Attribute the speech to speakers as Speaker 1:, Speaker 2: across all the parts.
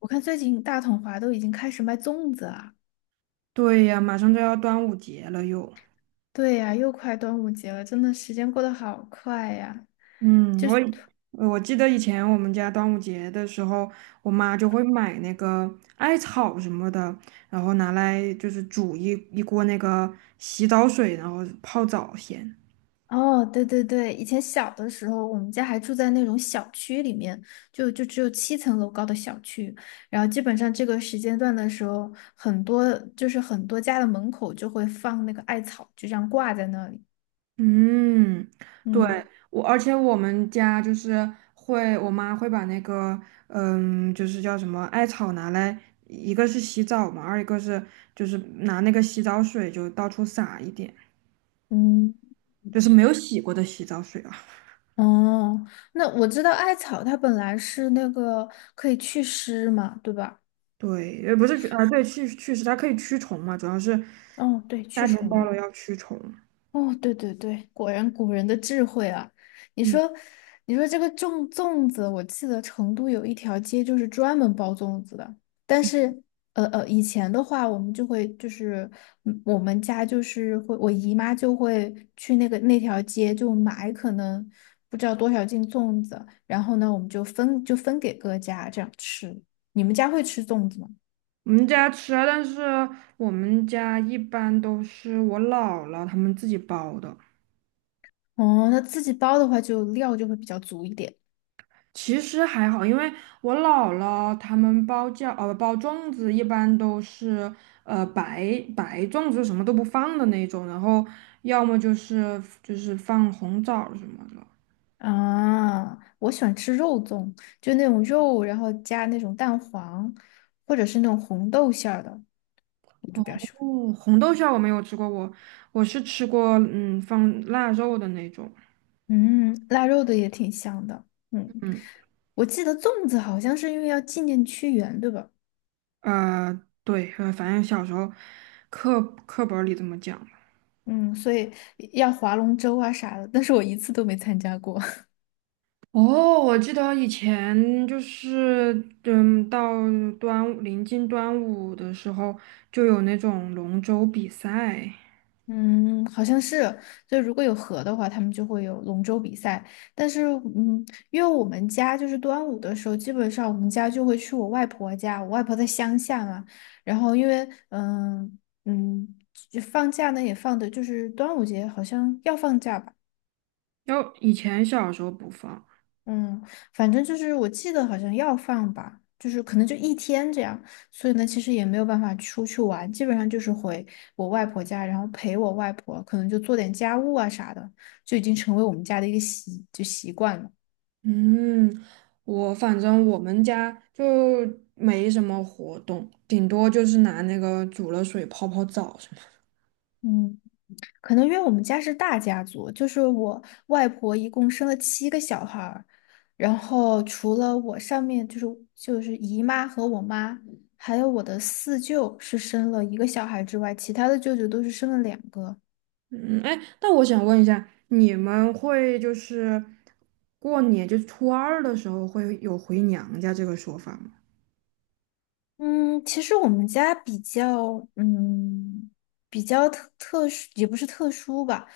Speaker 1: 我看最近大统华都已经开始卖粽子了。
Speaker 2: 对呀，马上就要端午节了又。
Speaker 1: 对呀，又快端午节了，真的时间过得好快呀。
Speaker 2: 嗯，
Speaker 1: 就
Speaker 2: 我
Speaker 1: 是，
Speaker 2: 以我记得以前我们家端午节的时候，我妈就会买那个艾草什么的，然后拿来就是煮一锅那个洗澡水，然后泡澡先。
Speaker 1: 哦，对对对，以前小的时候，我们家还住在那种小区里面，就只有7层楼高的小区，然后基本上这个时间段的时候，很多家的门口就会放那个艾草，就这样挂在那里。
Speaker 2: 嗯，对，
Speaker 1: 嗯
Speaker 2: 而且我们家就是会，我妈会把那个，嗯，就是叫什么艾草拿来，一个是洗澡嘛，二一个是就是拿那个洗澡水就到处撒一点。
Speaker 1: 嗯。
Speaker 2: 就是没有洗过的洗澡水啊。
Speaker 1: 哦，那我知道艾草它本来是那个可以祛湿嘛，对吧？
Speaker 2: 对，也不是去啊，对，去湿，它可以驱虫嘛，主要是
Speaker 1: 哦，对，
Speaker 2: 夏
Speaker 1: 驱
Speaker 2: 天到
Speaker 1: 虫。
Speaker 2: 了要驱虫。
Speaker 1: 哦，对对对，果然古人的智慧啊！你
Speaker 2: 嗯，
Speaker 1: 说，你说这个粽子，我记得成都有一条街就是专门包粽子的。但是，以前的话，我们就会就是，我们家就是会，我姨妈就会去那条街就买可能不知道多少斤粽子，然后呢，我们就分给各家这样吃。你们家会吃粽子吗？
Speaker 2: 我们家吃啊，但是我们家一般都是我姥姥他们自己包的。
Speaker 1: 哦，那自己包的话，就料就会比较足一点。
Speaker 2: 其实还好，因为我姥姥他们包粽子一般都是白粽子，什么都不放的那种，然后要么就是放红枣什么的。
Speaker 1: 啊，我喜欢吃肉粽，就那种肉，然后加那种蛋黄，或者是那种红豆馅儿的，我就比较喜欢。
Speaker 2: 哦，红豆馅儿我没有吃过，我是吃过，嗯，放腊肉的那种。
Speaker 1: 嗯，腊肉的也挺香的。嗯，
Speaker 2: 嗯，
Speaker 1: 我记得粽子好像是因为要纪念屈原，对吧？
Speaker 2: 对，反正小时候课课本儿里这么讲吧。
Speaker 1: 嗯，所以要划龙舟啊啥的，但是我一次都没参加过。
Speaker 2: 哦，我记得以前就是，嗯，到临近端午的时候，就有那种龙舟比赛，
Speaker 1: 嗯，好像是，就如果有河的话，他们就会有龙舟比赛。但是，嗯，因为我们家就是端午的时候，基本上我们家就会去我外婆家，我外婆在乡下嘛。然后，因为，嗯，就放假呢也放的，就是端午节好像要放假吧。
Speaker 2: 要以前小时候不放。
Speaker 1: 嗯，反正就是我记得好像要放吧，就是可能就一天这样，所以呢，其实也没有办法出去玩，基本上就是回我外婆家，然后陪我外婆，可能就做点家务啊啥的，就已经成为我们家的一个习惯了。
Speaker 2: 嗯，我反正我们家就没什么活动，顶多就是拿那个煮了水泡泡澡什么的。
Speaker 1: 嗯，可能因为我们家是大家族，就是我外婆一共生了7个小孩儿，然后除了我上面就是姨妈和我妈。还有我的四舅是生了一个小孩之外，其他的舅舅都是生了两个。
Speaker 2: 嗯，哎，那我想问一下，你们会就是过年，就是初二的时候会有回娘家这个说法吗？
Speaker 1: 嗯，其实我们家比较，嗯，比较特殊，也不是特殊吧，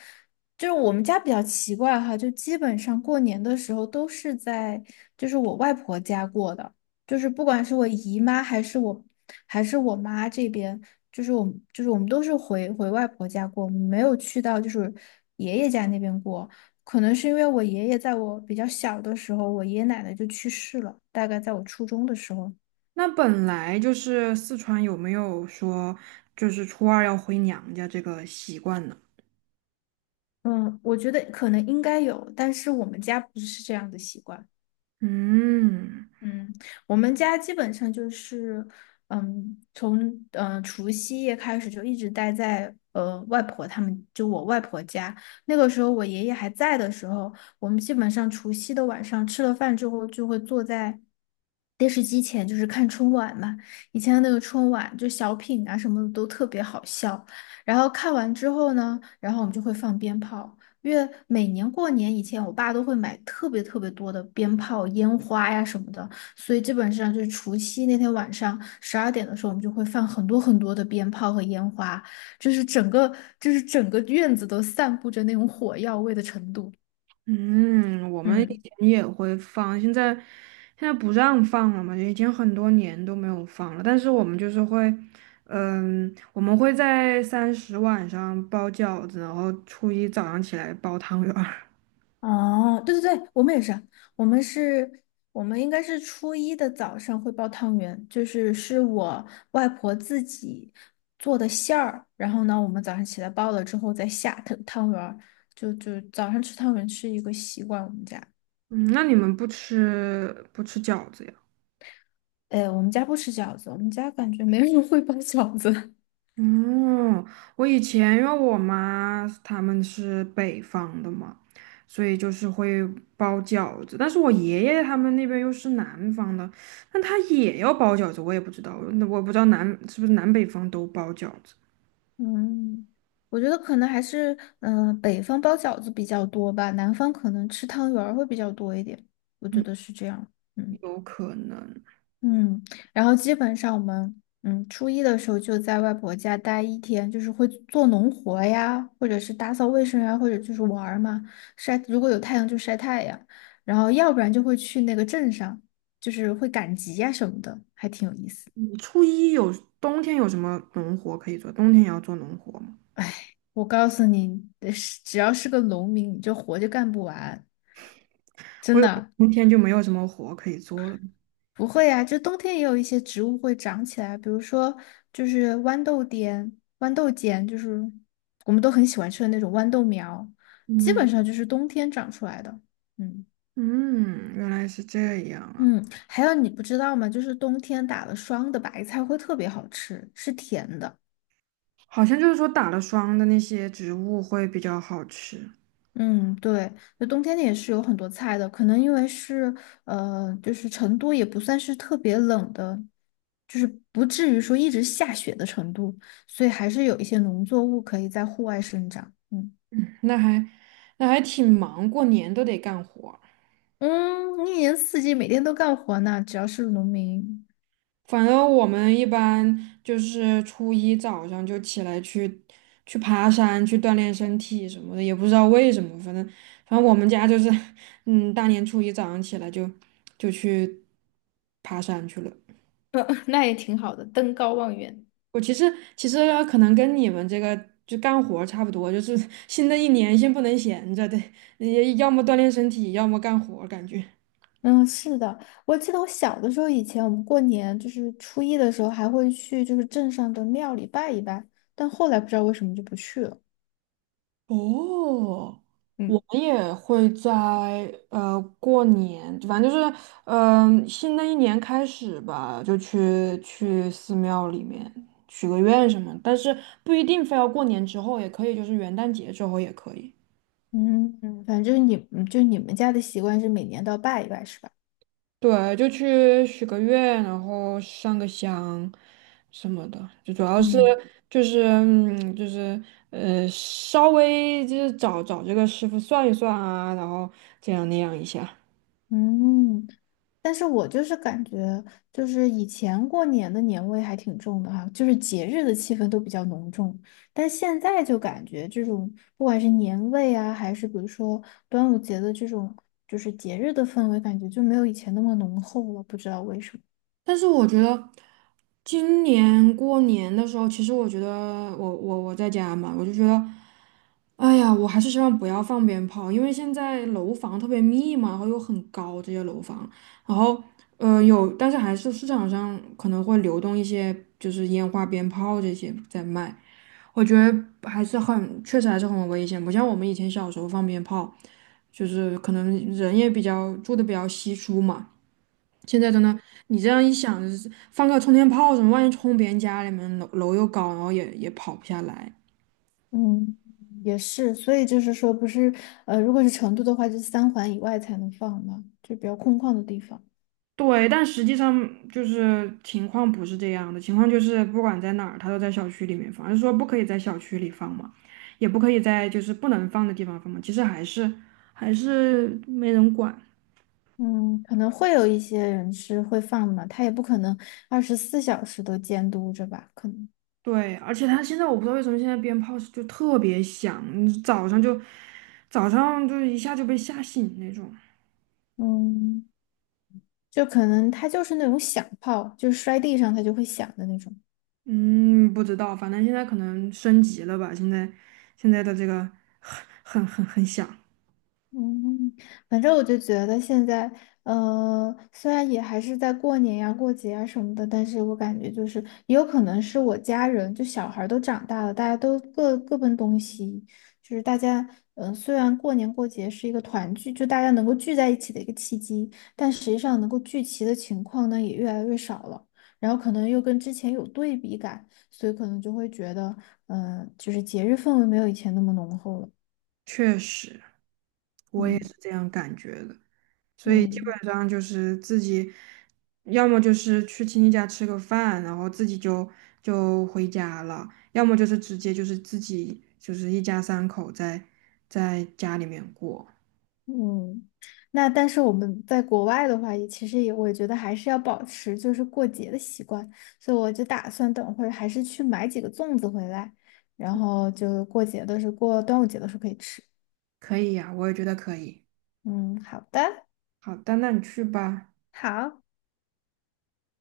Speaker 1: 就是我们家比较奇怪哈，就基本上过年的时候都是在，就是我外婆家过的，就是不管是我姨妈还是我，还是我妈这边，我们都是回外婆家过，没有去到就是爷爷家那边过，可能是因为我爷爷在我比较小的时候，我爷爷奶奶就去世了，大概在我初中的时候。
Speaker 2: 那本来就是四川有没有说就是初二要回娘家这个习惯呢？
Speaker 1: 嗯，我觉得可能应该有，但是我们家不是这样的习惯。
Speaker 2: 嗯。
Speaker 1: 嗯，我们家基本上就是，从除夕夜开始就一直待在外婆他们，就我外婆家。那个时候我爷爷还在的时候，我们基本上除夕的晚上吃了饭之后，就会坐在电视机前，就是看春晚嘛。以前的那个春晚就小品啊什么的都特别好笑。然后看完之后呢，然后我们就会放鞭炮。因为每年过年以前，我爸都会买特别特别多的鞭炮、烟花呀什么的。所以基本上就是除夕那天晚上12点的时候，我们就会放很多很多的鞭炮和烟花，就是整个整个院子都散布着那种火药味的程度。
Speaker 2: 嗯，我们以
Speaker 1: 嗯，
Speaker 2: 前也会放，现在不让放了嘛，已经很多年都没有放了。但是我们就是会，嗯，我们会在三十晚上包饺子，然后初一早上起来包汤圆儿。
Speaker 1: 哦，对对对，我们也是，我们是，我们应该是初一的早上会包汤圆，就是我外婆自己做的馅儿，然后呢，我们早上起来包了之后再下汤圆儿，就早上吃汤圆是一个习惯，我们家。
Speaker 2: 嗯，那你们不吃饺子呀？
Speaker 1: 哎，我们家不吃饺子，我们家感觉没人会包饺子。
Speaker 2: 嗯，我以前因为我妈他们是北方的嘛，所以就是会包饺子。但是我爷爷他们那边又是南方的，那他也要包饺子，我也不知道，那我不知道南是不是南北方都包饺子。
Speaker 1: 嗯，我觉得可能还是北方包饺子比较多吧，南方可能吃汤圆儿会比较多一点，我觉得是这样。嗯嗯，然后基本上我们初一的时候就在外婆家待一天，就是会做农活呀，或者是打扫卫生呀，或者就是玩儿嘛，晒，如果有太阳就晒太阳，然后要不然就会去那个镇上，就是会赶集呀什么的，还挺有意思。
Speaker 2: 嗯初一有冬天有什么农活可以做？冬天也要做农活吗？
Speaker 1: 我告诉你，是只要是个农民，你这活就干不完，
Speaker 2: 我
Speaker 1: 真
Speaker 2: 以为
Speaker 1: 的
Speaker 2: 冬天就没有什么活可以做了。
Speaker 1: 不会呀、就冬天也有一些植物会长起来，比如说就是豌豆尖，就是我们都很喜欢吃的那种豌豆苗，基
Speaker 2: 嗯
Speaker 1: 本上就是冬天长出来的。嗯
Speaker 2: 嗯，原来是这样啊。
Speaker 1: 嗯，还有你不知道吗？就是冬天打了霜的白菜会特别好吃，是甜的。
Speaker 2: 好像就是说打了霜的那些植物会比较好吃。
Speaker 1: 嗯，对，那冬天也是有很多菜的，可能因为是就是成都也不算是特别冷的，就是不至于说一直下雪的程度，所以还是有一些农作物可以在户外生长。嗯
Speaker 2: 嗯那还那还挺忙，过年都得干活儿。
Speaker 1: 嗯，一年四季每天都干活呢，只要是农民。
Speaker 2: 反正我们一般就是初一早上就起来去爬山，去锻炼身体什么的，也不知道为什么，反正我们家就是，嗯，大年初一早上起来就去爬山去了。
Speaker 1: 那也挺好的，登高望远。
Speaker 2: 我其实其实可能跟你们这个就干活儿差不多，就是新的一年先不能闲着，得也要么锻炼身体，要么干活儿感觉。
Speaker 1: 嗯，是的，我记得我小的时候，以前我们过年就是初一的时候还会去就是镇上的庙里拜一拜，但后来不知道为什么就不去了。
Speaker 2: 哦，
Speaker 1: 嗯。
Speaker 2: 我们也会在过年，反正就是新的一年开始吧，就去寺庙里面许个愿什么，但是不一定非要过年之后，也可以就是元旦节之后也可以。
Speaker 1: 嗯，反正你就你们家的习惯是每年都要拜一拜，是吧？
Speaker 2: 对，就去许个愿，然后上个香什么的，就主要是
Speaker 1: 嗯
Speaker 2: 就是嗯就是稍微就是找找这个师傅算一算啊，然后这样那样一下。
Speaker 1: 嗯，但是我就是感觉，就是以前过年的年味还挺重的哈，就是节日的气氛都比较浓重，但现在就感觉这种不管是年味啊，还是比如说端午节的这种就是节日的氛围，感觉就没有以前那么浓厚了，不知道为什么。
Speaker 2: 但是我觉得今年过年的时候，其实我觉得我在家嘛，我就觉得，哎呀，我还是希望不要放鞭炮，因为现在楼房特别密嘛，然后又很高这些楼房，然后但是还是市场上可能会流动一些就是烟花鞭炮这些在卖，我觉得还是很，确实还是很危险，不像我们以前小时候放鞭炮，就是可能人也比较住的比较稀疏嘛。现在真的，你这样一想，就是放个冲天炮什么，万一冲别人家里面楼又高，然后也跑不下来。
Speaker 1: 嗯，也是，所以就是说，不是如果是成都的话，就是三环以外才能放嘛，就比较空旷的地方。
Speaker 2: 对，但实际上就是情况不是这样的，情况就是不管在哪儿，它都在小区里面放，就是说不可以在小区里放嘛，也不可以在就是不能放的地方放嘛，其实还是没人管。
Speaker 1: 嗯，可能会有一些人是会放嘛，他也不可能24小时都监督着吧，可能，
Speaker 2: 对，而且他现在我不知道为什么现在鞭炮是就特别响，你早上就一下就被吓醒那种。
Speaker 1: 嗯，就可能他就是那种响炮，就是摔地上他就会响的那种。
Speaker 2: 嗯，不知道，反正现在可能升级了吧？现在的这个很很响。
Speaker 1: 嗯，反正我就觉得现在，虽然也还是在过年呀、过节啊什么的，但是我感觉就是也有可能是我家人，就小孩儿都长大了，大家都各奔东西，就是大家，虽然过年过节是一个团聚，就大家能够聚在一起的一个契机，但实际上能够聚齐的情况呢也越来越少了，然后可能又跟之前有对比感，所以可能就会觉得，就是节日氛围没有以前那么浓厚了，
Speaker 2: 确实，我也
Speaker 1: 嗯
Speaker 2: 是这样感觉的。所以基
Speaker 1: 嗯。
Speaker 2: 本上就是自己，要么就是去亲戚家吃个饭，然后自己就就回家了；要么就是直接就是自己就是一家三口在家里面过。
Speaker 1: 嗯，那但是我们在国外的话，也其实也我觉得还是要保持就是过节的习惯，所以我就打算等会儿还是去买几个粽子回来，然后就过节的时候，过端午节的时候可以吃。
Speaker 2: 可以呀，我也觉得可以。
Speaker 1: 嗯，好的，
Speaker 2: 好的，那你去吧。
Speaker 1: 好。